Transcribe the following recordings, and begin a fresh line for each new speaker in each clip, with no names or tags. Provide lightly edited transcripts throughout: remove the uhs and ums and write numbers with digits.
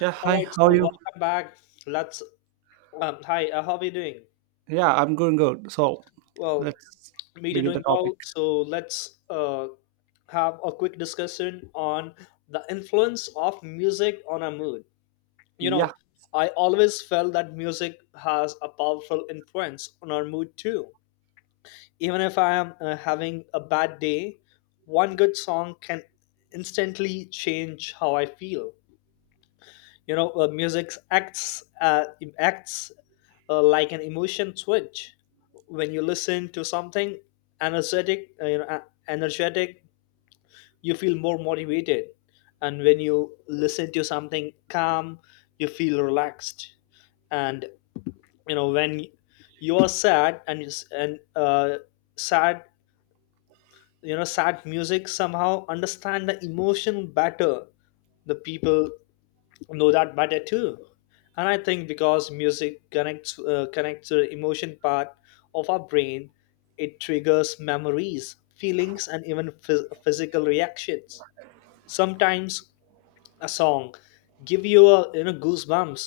Yeah,
All
hi,
right,
how
so
are you?
welcome back. Let's how are you doing?
Yeah, I'm going good. So
Well,
let's
me too,
begin the
doing
topic.
well. So let's have a quick discussion on the influence of music on our mood. You know,
Yeah.
I always felt that music has a powerful influence on our mood too. Even if I am having a bad day, one good song can instantly change how I feel. You know, music acts like an emotion switch. When you listen to something energetic uh, you know uh, energetic, you feel more motivated, and when you listen to something calm, you feel relaxed. And you know, when you are sad and you s- and sad you know, sad music somehow understand the emotion better, the people know that better too. And I think because music connects to the emotion part of our brain, it triggers memories, feelings, and even physical reactions. Sometimes a song give you, a you know, goosebumps.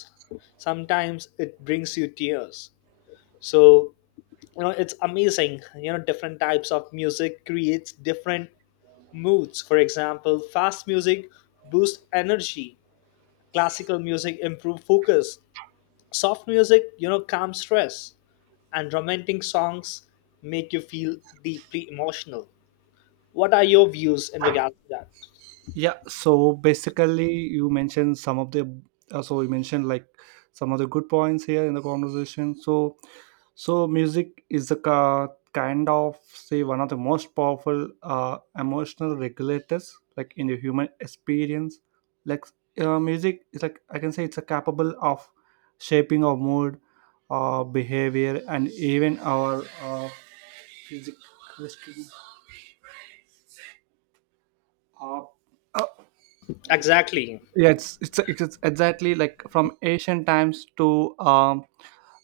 Sometimes it brings you tears. So you know, it's amazing, you know, different types of music creates different moods. For example, fast music boosts energy, classical music improve focus, soft music, you know, calms stress, and romantic songs make you feel deeply emotional. What are your views in regards to that?
Yeah, so basically, you mentioned some of the so you mentioned like some of the good points here in the conversation. So, so music is the kind of say one of the most powerful emotional regulators like in the human experience. Like music is like I can say it's a capable of shaping our mood, our behavior, and even our physical uh, uh,
Exactly.
it's exactly like from ancient times to um,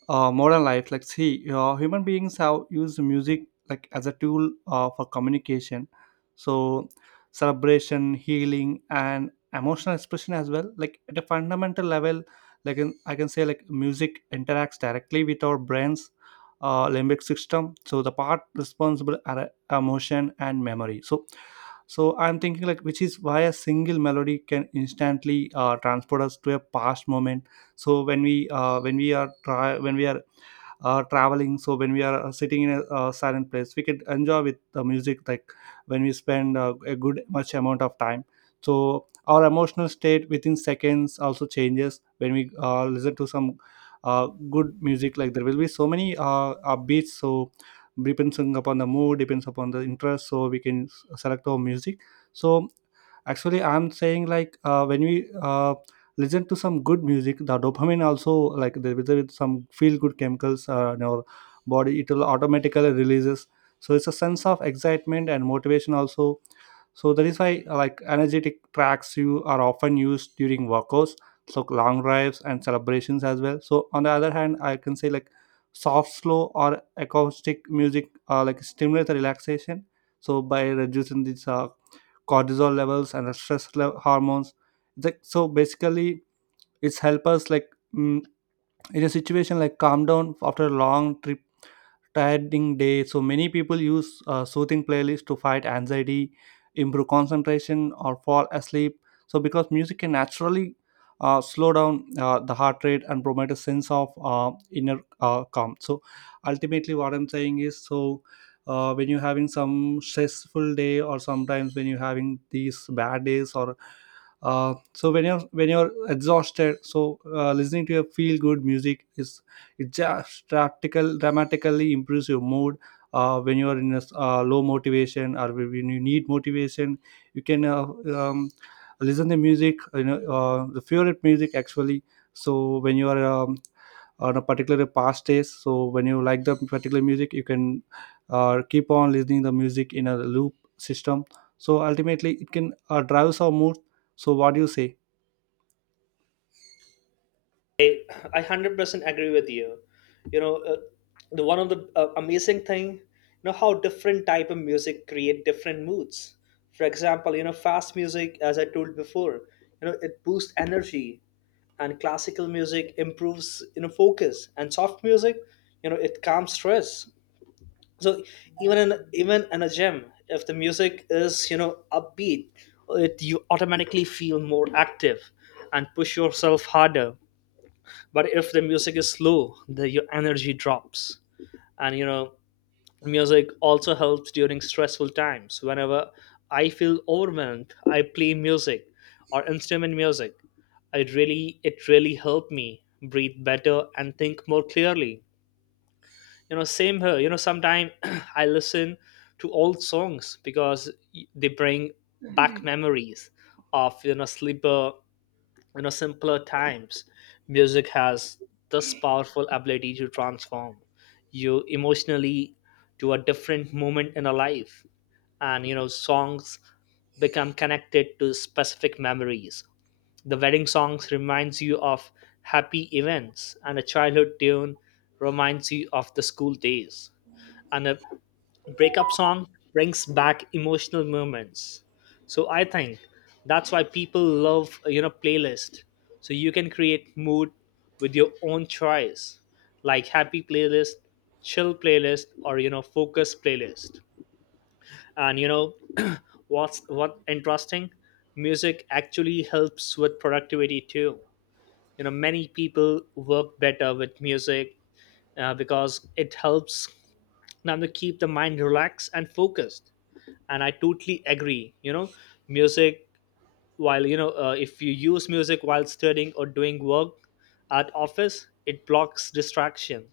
uh, modern life like see human beings have used music like as a tool for communication so celebration, healing, and emotional expression as well, like at a fundamental level like I can say like music interacts directly with our brains limbic system, so the part responsible are emotion and memory. So so I'm thinking like which is why a single melody can instantly transport us to a past moment. So when we are try when we are traveling, so when we are sitting in a silent place, we can enjoy with the music like when we spend a good much amount of time, so our emotional state within seconds also changes when we listen to some good music. Like there will be so many beats, so depends upon the mood, depends upon the interest, so we can select our music. So actually I'm saying like when we listen to some good music, the dopamine also, like there is some feel good chemicals in our body, it will automatically releases. So it's a sense of excitement and motivation also. So that is why like energetic tracks you are often used during workouts, so long drives and celebrations as well. So on the other hand, I can say like soft, slow or acoustic music like stimulate the relaxation. So by reducing this cortisol levels and the stress level, hormones. It's like, so basically it's help us like mm, in a situation like calm down after a long trip, tiring day. So many people use soothing playlists to fight anxiety, improve concentration, or fall asleep. So because music can naturally slow down the heart rate and promote a sense of inner calm. So ultimately, what I'm saying is so. When you're having some stressful day or sometimes when you're having these bad days, or so when you're exhausted, so listening to your feel good music is, it just practical dramatically improves your mood. When you are in a low motivation or when you need motivation, you can um, listen the music, you know, the favorite music actually. So when you are on a particular past days, so when you like the particular music, you can keep on listening the music in a loop system. So ultimately it can drives our mood. So what do you say?
I I 100% agree with you. You know, the one of the amazing thing, you know, how different type of music create different moods. For example, you know, fast music, as I told before, you know, it boosts energy, and classical music improves, you know, focus, and soft music, you know, it calms stress. So even in a gym, if the music is, you know, upbeat, it, you automatically feel more active and push yourself harder. But if the music is slow, the, your energy drops. And you know, music also helps during stressful times. Whenever I feel overwhelmed, I play music or instrument music. It really helped me breathe better and think more clearly. You know, same here, you know, sometimes I listen to old songs because they bring back memories of, you know, sleeper, you know, simpler times. Music has this powerful ability to transform you emotionally to a different moment in a life. And you know, songs become connected to specific memories. The wedding songs reminds you of happy events, and a childhood tune reminds you of the school days, and a breakup song brings back emotional moments. So I think that's why people love, you know, playlist, so you can create mood with your own choice, like happy playlist, chill playlist, or you know, focus playlist. And you know, what's, what interesting, music actually helps with productivity too. You know, many people work better with music, because it helps now to keep the mind relaxed and focused. And I totally agree, you know, music, while you know, if you use music while studying or doing work at office, it blocks distraction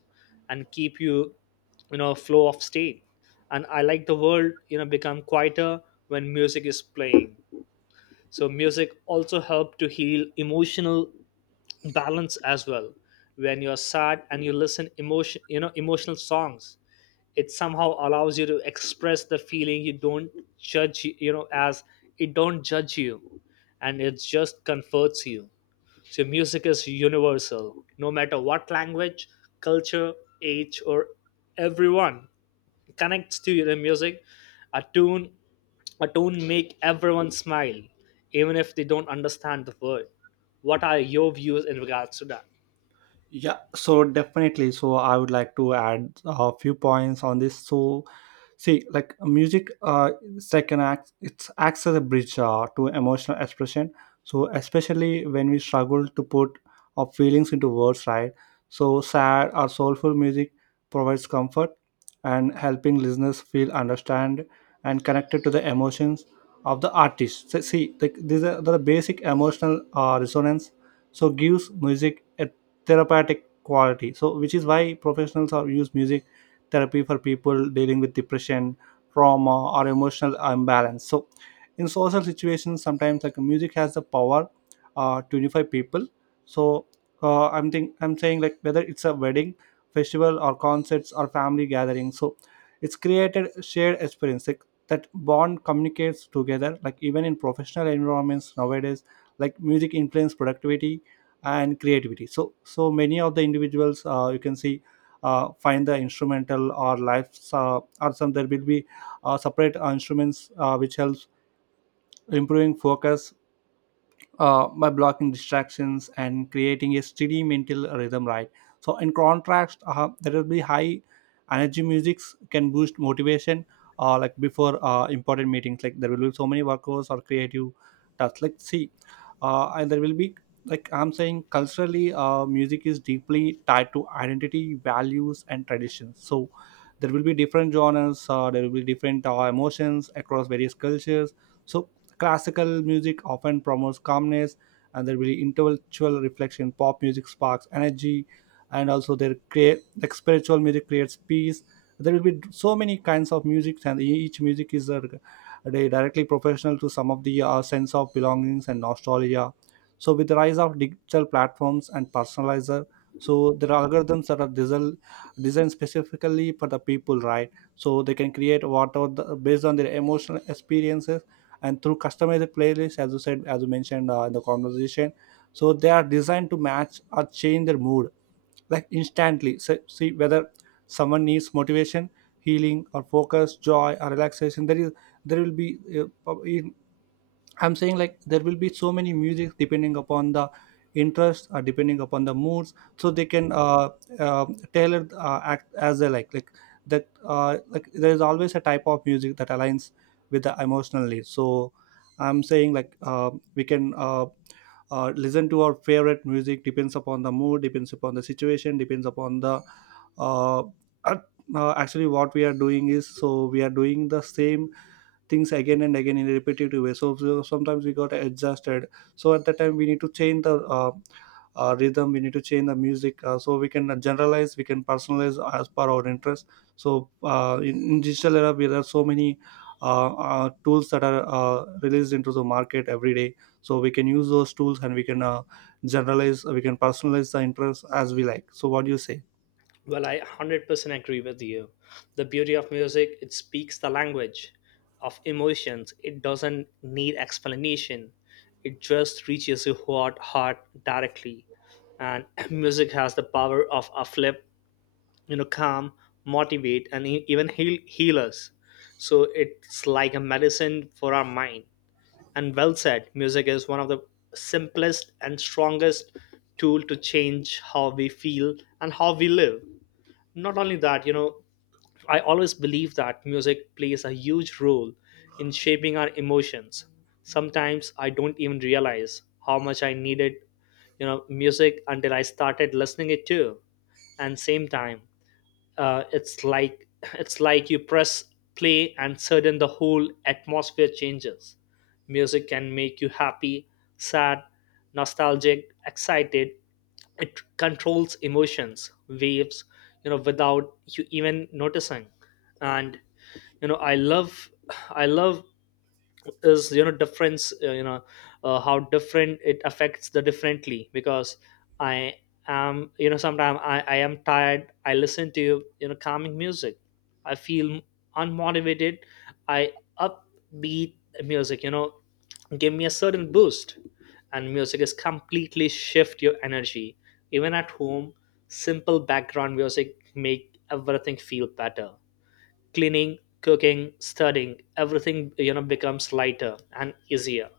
and keep you, you know, flow of state. And I like the world, you know, become quieter when music is playing. So music also help to heal emotional balance as well. When you're sad and you listen emotion, you know, emotional songs, it somehow allows you to express the feeling. You don't judge, you know, as it don't judge you, and it just comforts you. So music is universal. No matter what language, culture, age, or everyone connects to the music. A tune a tune make everyone smile even if they don't understand the word. What are your views in regards to that?
Yeah, so definitely. So I would like to add a few points on this. So, see, like music, second act, it acts as a bridge to emotional expression. So especially when we struggle to put our feelings into words, right? So sad or soulful music provides comfort and helping listeners feel understand and connected to the emotions of the artist. So, see, like these are the basic emotional resonance. So gives music a therapeutic quality, so which is why professionals are use music therapy for people dealing with depression, trauma, or emotional imbalance. So in social situations, sometimes like music has the power to unify people. So i'm saying like whether it's a wedding, festival, or concerts, or family gathering, so it's created shared experience like that bond communicates together. Like even in professional environments nowadays, like music influence productivity and creativity. So so many of the individuals, you can see find the instrumental or lives, or some, there will be separate instruments which helps improving focus by blocking distractions and creating a steady mental rhythm, right? So in contrast, there will be high energy musics can boost motivation, like before important meetings, like there will be so many workers or creative tasks, let's see, and there will be, like I'm saying, culturally music is deeply tied to identity, values, and traditions. So there will be different genres, there will be different emotions across various cultures. So classical music often promotes calmness and there will be intellectual reflection. Pop music sparks energy and also there create, like, spiritual music creates peace. There will be so many kinds of music and each music is, they directly professional to some of the sense of belongings and nostalgia. So with the rise of digital platforms and personalizer, so there are algorithms that are designed specifically for the people, right? So they can create whatever the, based on their emotional experiences and through customized playlists, as you said, as you mentioned in the conversation. So they are designed to match or change their mood like instantly. So, see, whether someone needs motivation, healing, or focus, joy, or relaxation, there is, there will be I'm saying like there will be so many music depending upon the interest or depending upon the moods, so they can uh, tailor act as they like. Like that, like there is always a type of music that aligns with the emotionally. So I'm saying like we can listen to our favorite music depends upon the mood, depends upon the situation, depends upon the uh, actually what we are doing is, so we are doing the same things again and again in a repetitive way. So so sometimes we got exhausted, so at that time we need to change the rhythm, we need to change the music, so we can generalize, we can personalize as per our interest. So in digital era, there are so many tools that are released into the market every day. So we can use those tools and we can generalize, we can personalize the interest as we like. So what do you say?
Well, I 100% agree with you. The beauty of music, it speaks the language of emotions. It doesn't need explanation. It just reaches your heart directly. And music has the power of uplift, you know, calm, motivate, and even heal us. So it's like a medicine for our mind. And well said, music is one of the simplest and strongest tool to change how we feel and how we live. Not only that, you know, I always believe that music plays a huge role in shaping our emotions. Sometimes I don't even realize how much I needed, you know, music until I started listening it too. And same time, it's like it's like you press play and sudden the whole atmosphere changes. Music can make you happy, sad, nostalgic, excited. It controls emotions waves, you know, without you even noticing. And you know, I love is, you know, difference, you know, how different it affects the differently. Because I am, you know, sometimes I am tired, I listen to, you know, calming music, I feel unmotivated, I, upbeat music, you know, give me a certain boost. And music is completely shift your energy. Even at home, simple background music make everything feel better. Cleaning, cooking, studying, everything, you know, becomes lighter and easier.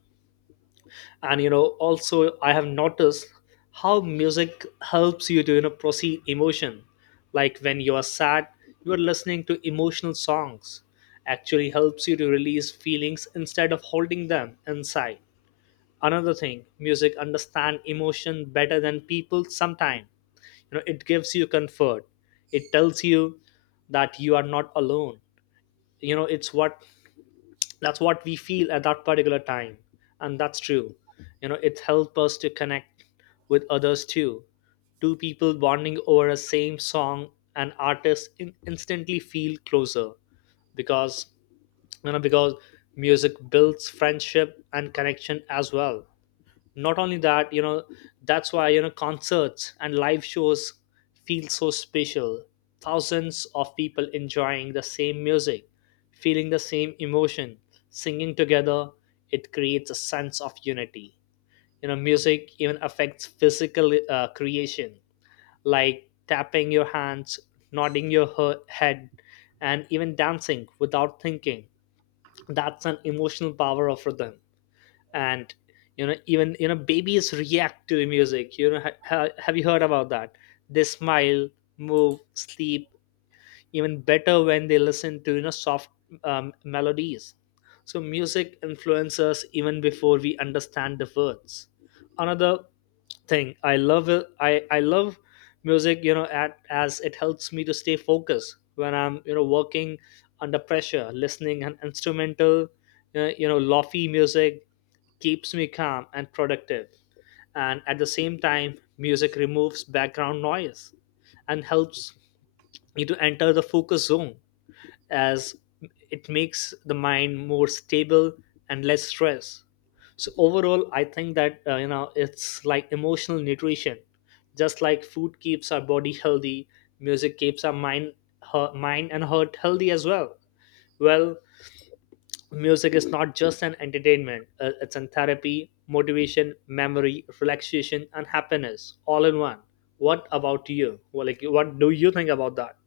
And you know, also I have noticed how music helps you to, you know, proceed emotion. Like when you are sad, you are listening to emotional songs actually helps you to release feelings instead of holding them inside. Another thing, music understand emotion better than people sometimes. You know, it gives you comfort. It tells you that you are not alone. You know, it's what, that's what we feel at that particular time. And that's true. You know, it helps us to connect with others too. Two people bonding over a same song and artist instantly feel closer, because you know, because music builds friendship and connection as well. Not only that, you know, that's why, you know, concerts and live shows feel so special. Thousands of people enjoying the same music, feeling the same emotion, singing together, it creates a sense of unity. You know, music even affects physical creation, like tapping your hands, nodding your head, and even dancing without thinking. That's an emotional power of rhythm. And you know, even, you know, babies react to the music, you know, have you heard about that? They smile, move, sleep even better when they listen to, you know, soft melodies. So music influences us even before we understand the words. Another thing I love it, I love music, you know at, as it helps me to stay focused when I'm, you know, working under pressure. Listening an instrumental, you know, lofi music keeps me calm and productive. And at the same time, music removes background noise and helps you to enter the focus zone, as it makes the mind more stable and less stress. So overall, I think that you know, it's like emotional nutrition. Just like food keeps our body healthy, music keeps our mind, mind and heart healthy as well. Well, music is not just an entertainment, it's an therapy, motivation, memory, relaxation, and happiness all in one. What about you? Well, like what do you think about that?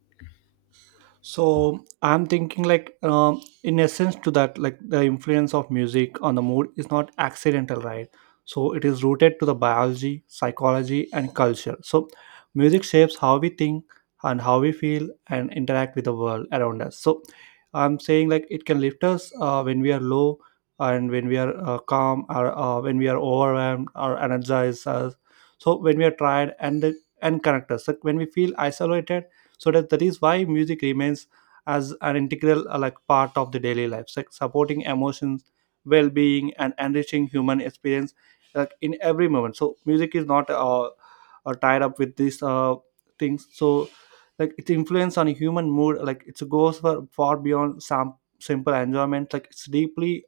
So I'm thinking like in essence to that, like the influence of music on the mood is not accidental, right? So it is rooted to the biology, psychology, and culture. So music shapes how we think and how we feel and interact with the world around us. So I'm saying like it can lift us when we are low and when we are calm or when we are overwhelmed or energized, so when we are tired and connect us like when we feel isolated. So that is why music remains as an integral like part of the daily life, like supporting emotions, well-being, and enriching human experience like in every moment. So music is not tied up with these things. So like its influence on human mood, like it goes for far beyond some simple enjoyment, like it's deeply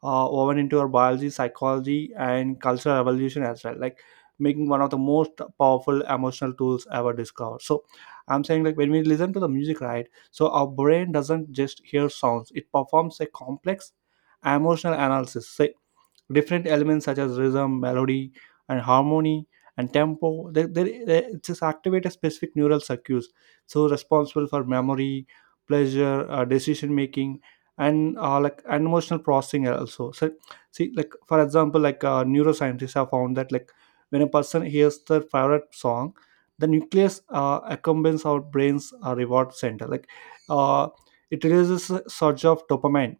woven into our biology, psychology, and cultural evolution as well. Like making one of the most powerful emotional tools ever discovered. So I'm saying like when we listen to the music, right? So our brain doesn't just hear sounds; it performs a complex emotional analysis. So different elements such as rhythm, melody, and harmony and tempo. They just activate a specific neural circuits, so responsible for memory, pleasure, decision making, and like and emotional processing also. So see, like for example, like neuroscientists have found that like when a person hears their favorite song, the nucleus accompanies our brain's reward center. Like uh, it releases a surge of dopamine.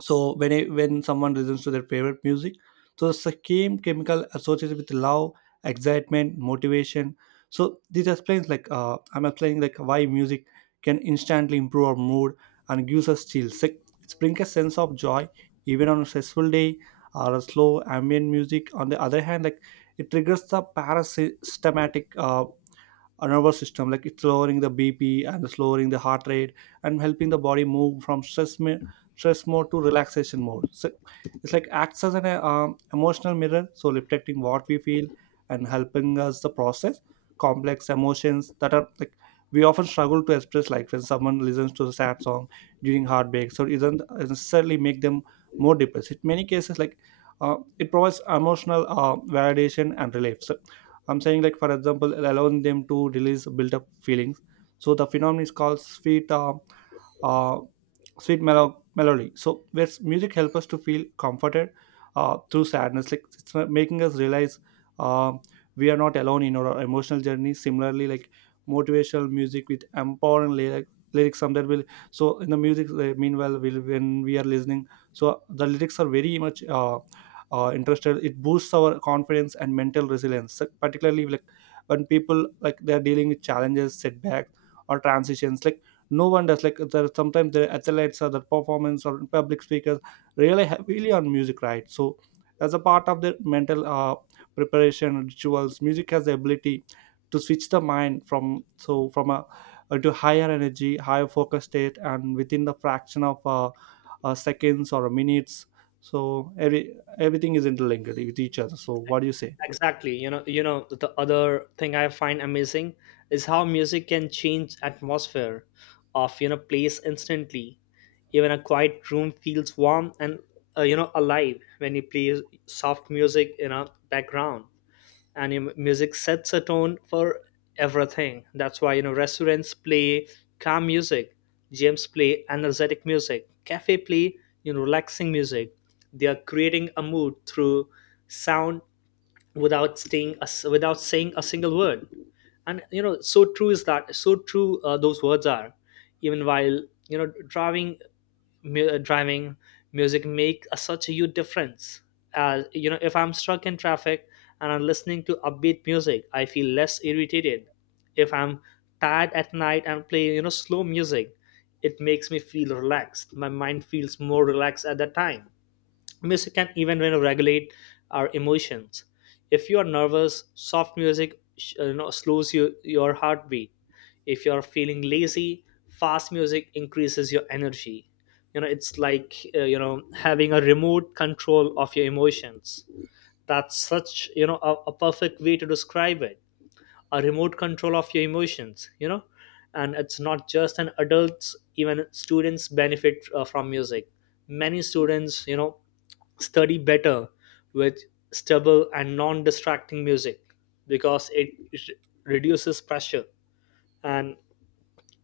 So when someone listens to their favorite music, so the same chemical associated with love, excitement, motivation. So this explains like I'm explaining like why music can instantly improve our mood and gives us chills, like it brings a sense of joy even on a stressful day. Or a slow ambient music on the other hand, like it triggers the parasympathetic our nervous system, like it's lowering the bp and it's lowering the heart rate and helping the body move from stress mode to relaxation mode. So it's like acts as an emotional mirror, so reflecting what we feel and helping us the process complex emotions that are like we often struggle to express. Like when someone listens to a sad song during heartbreak, so it doesn't necessarily make them more depressed in many cases, like it provides emotional validation and relief. So I'm saying, like for example, allowing them to release built up feelings. So the phenomenon is called uh, melody. So where's music help us to feel comforted through sadness, like it's not making us realize um, we are not alone in our emotional journey. Similarly, like motivational music with empowering lyrics, some that will. So in the music, meanwhile, will when we are listening, so the lyrics are very much. Interested, it boosts our confidence and mental resilience. So particularly like when people like they're dealing with challenges, setbacks, or transitions, like no one does like there sometimes the athletes or the performance or public speakers rely heavily on music, right? So as a part of their mental preparation rituals, music has the ability to switch the mind from so from a to higher energy, higher focus state and within the fraction of seconds or minutes. So everything is interlinked with each other. So what do you say?
Exactly, you know, you know, the other thing I find amazing is how music can change atmosphere of, you know, place instantly. Even a quiet room feels warm and, you know, alive when you play soft music in a background. And you know, music sets a tone for everything. That's why, you know, restaurants play calm music, gyms play energetic music, cafe play, you know, relaxing music. They are creating a mood through sound without staying us, without saying a single word. And you know, so true is that, so true, those words are. Even while, you know, driving, music make a, such a huge difference. As you know, if I'm stuck in traffic and I'm listening to upbeat music, I feel less irritated. If I'm tired at night and play, you know, slow music, it makes me feel relaxed, my mind feels more relaxed at that time. Music can even, you know, regulate our emotions. If you are nervous, soft music you know, slows you, your heartbeat. If you are feeling lazy, fast music increases your energy. You know, it's like, you know, having a remote control of your emotions. That's such a perfect way to describe it, a remote control of your emotions. And it's not just an adults, even students benefit from music. Many students study better with stable and non-distracting music, because it reduces pressure. And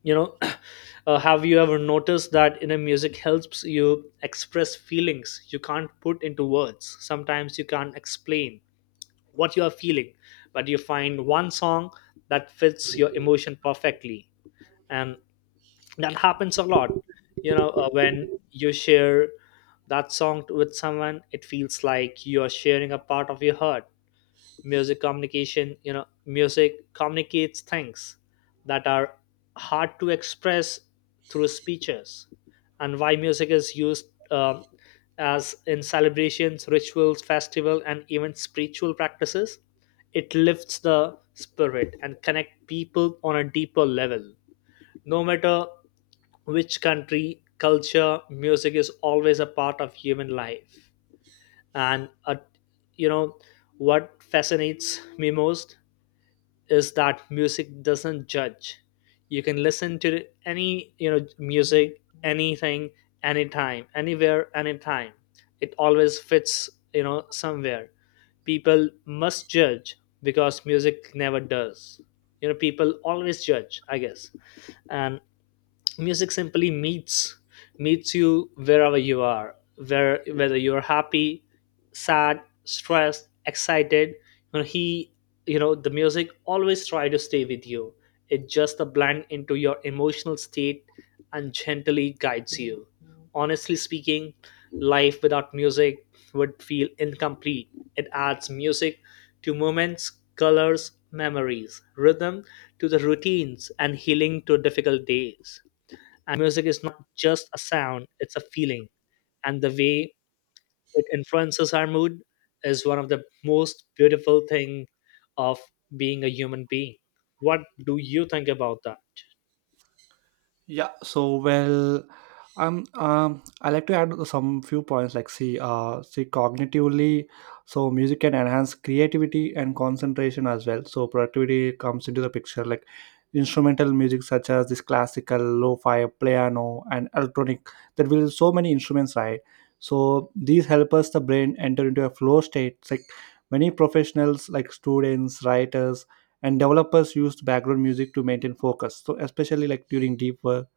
you know have you ever noticed that in a music helps you express feelings you can't put into words? Sometimes you can't explain what you are feeling, but you find one song that fits your emotion perfectly. And that happens a lot. When you share that song with someone, it feels like you are sharing a part of your heart. Music communication, music communicates things that are hard to express through speeches. And why music is used, um, as in celebrations, rituals, festival, and even spiritual practices. It lifts the spirit and connect people on a deeper level. No matter which country, culture, music is always a part of human life. And you know what fascinates me most is that music doesn't judge. You can listen to any music, anything, anytime, anywhere, anytime. It always fits somewhere. People must judge because music never does. People always judge, I guess. And music simply meets you wherever you are, where whether you're happy, sad, stressed, excited. You know he you know the music always try to stay with you. It just a blend into your emotional state and gently guides you. Honestly speaking, life without music would feel incomplete. It adds music to moments, colors memories, rhythm to the routines, and healing to difficult days. And music is not just a sound, it's a feeling. And the way it influences our mood is one of the most beautiful thing of being a human being. What do you think about that?
Yeah, so well, I like to add some few points. Like, see, see, cognitively, so music can enhance creativity and concentration as well. So productivity comes into the picture. Like, instrumental music such as this classical, lo-fi, piano, and electronic. There will so many instruments, right? So these help us the brain enter into a flow state. It's like many professionals, like students, writers, and developers, used background music to maintain focus. So especially like during deep work,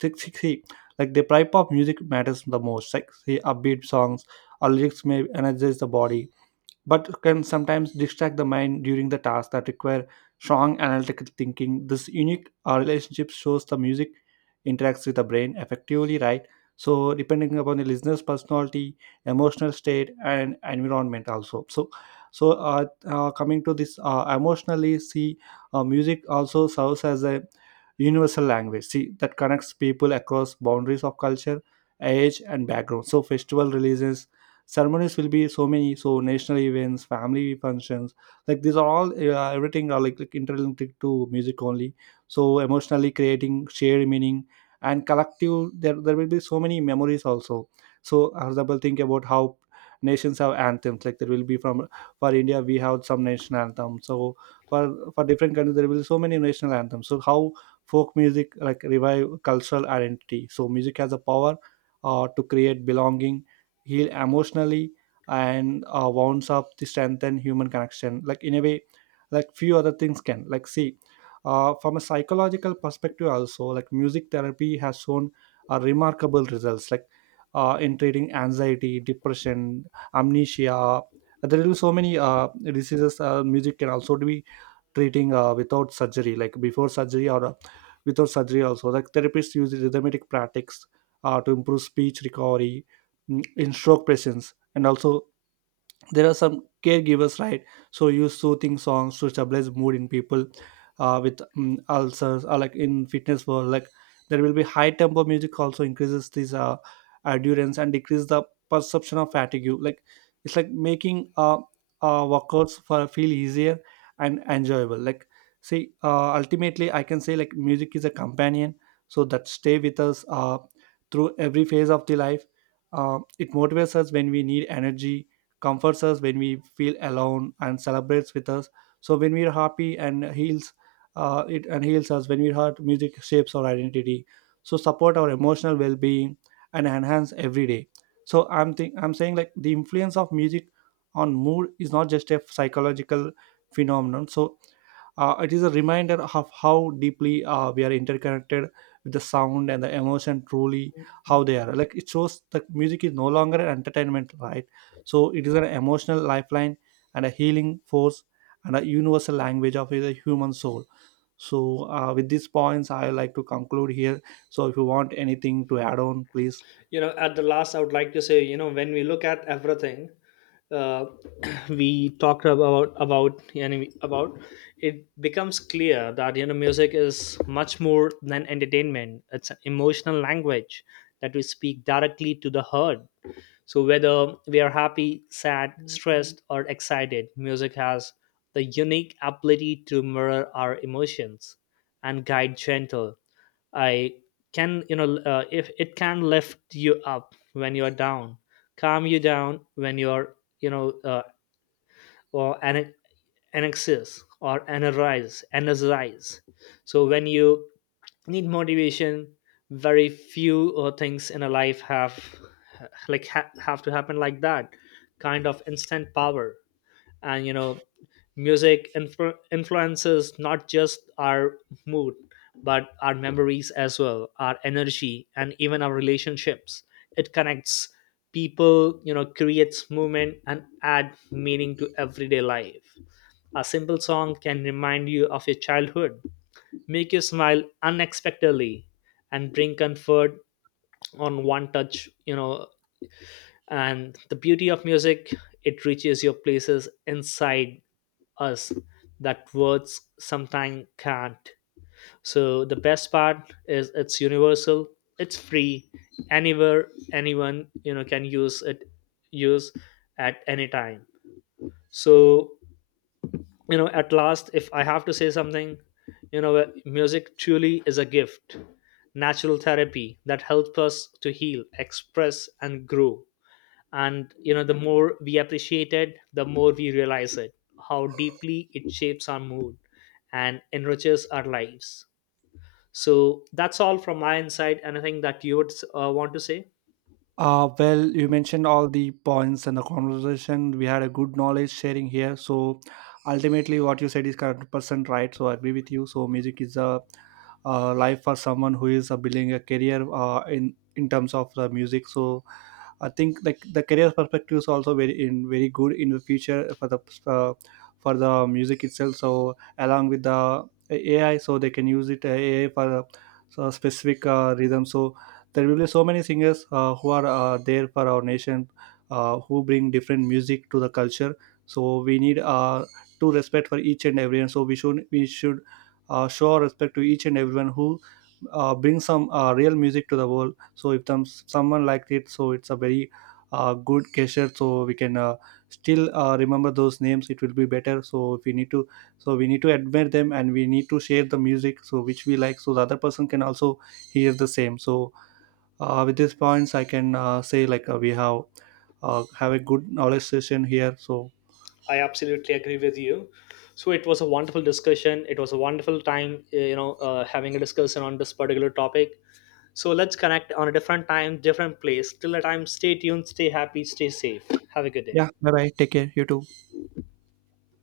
see, see, see, like the type of music matters the most. Like, see, upbeat songs or lyrics may energize the body, but can sometimes distract the mind during the tasks that require strong analytical thinking. This unique relationship shows the music interacts with the brain effectively, right? So depending upon the listener's personality, emotional state, and environment, also. So, so coming to this emotionally, see, music also serves as a universal language. See, that connects people across boundaries of culture, age, and background. So festival releases, ceremonies will be so many, so national events, family functions, like these are all everything are like interlinked to music only. So emotionally creating shared meaning and collective, there will be so many memories also. So for example, think about how nations have anthems, like there will be from for India we have some national anthem. So for different countries there will be so many national anthems. So how folk music like revive cultural identity, so music has a power to create belonging, heal emotionally, and wounds up the strengthen human connection, like in a way like few other things can. Like, see, from a psychological perspective also, like music therapy has shown remarkable results, like in treating anxiety, depression, amnesia. There are so many diseases, music can also be treating without surgery, like before surgery or without surgery also, like therapists use rhythmic practices to improve speech recovery, mm, in stroke patients. And also there are some caregivers, right? So use soothing songs to stabilize mood in people with ulcers, or like in fitness world, like there will be high tempo music also increases this endurance and decrease the perception of fatigue. Like it's like making workouts for feel easier and enjoyable. Like, see, ultimately I can say like music is a companion so that stay with us through every phase of the life. It motivates us when we need energy, comforts us when we feel alone, and celebrates with us so when we're happy, and heals, it and heals us when we hurt. Music shapes our identity, so support our emotional well-being and enhance every day. So I'm saying like the influence of music on mood is not just a psychological phenomenon. So it is a reminder of how deeply we are interconnected with the sound and the emotion, truly how they are, like it shows that music is no longer an entertainment, right? So it is an emotional lifeline and a healing force and a universal language of the human soul. So with these points, I like to conclude here. So if you want anything to add on, please.
At the last, I would like to say, when we look at everything, uh, we talked about enemy about. It becomes clear that music is much more than entertainment. It's an emotional language that we speak directly to the heart. So, whether we are happy, sad, stressed, or excited, music has the unique ability to mirror our emotions and guide gentle. I can, you know, If it can lift you up when you are down, calm you down when you are, you know, uh, or an anxious, or energize. So when you need motivation, very few things in a life have, like have to happen, like that kind of instant power. And music influences not just our mood, but our memories as well, our energy, and even our relationships. It connects people, creates movement, and add meaning to everyday life. A simple song can remind you of your childhood, make you smile unexpectedly, and bring comfort on one touch. And the beauty of music, it reaches your places inside us that words sometimes can't. So the best part is, it's universal, it's free, anywhere anyone can use it use at any time. So at last, if I have to say something, music truly is a gift, natural therapy that helps us to heal, express, and grow. And the more we appreciate it, the more we realize it, how deeply it shapes our mood and enriches our lives. So that's all from my insight. Anything that you would want to say?
Well, you mentioned all the points and the conversation. We had a good knowledge sharing here. So ultimately, what you said is correct percent, right? So I agree with you. So music is a life for someone who is building a career in terms of the music. So I think like the career perspective is also very in very good in the future uh, for the music itself. So along with the AI, so they can use it, AI for so specific rhythm. So there will be so many singers who are there for our nation, who bring different music to the culture. So we need to respect for each and everyone. So we should show our respect to each and everyone who brings some real music to the world. So if someone liked it, so it's a very good gesture. So we can still remember those names, it will be better. So if we need to, so we need to admire them, and we need to share the music so which we like, so the other person can also hear the same. So with these points I can say like we have a good knowledge session here. So
I absolutely agree with you. So it was a wonderful discussion. It was a wonderful time, having a discussion on this particular topic. So let's connect on a different time, different place. Till the time, stay tuned, stay happy, stay safe. Have a good day.
yeah, bye bye, take care, you too.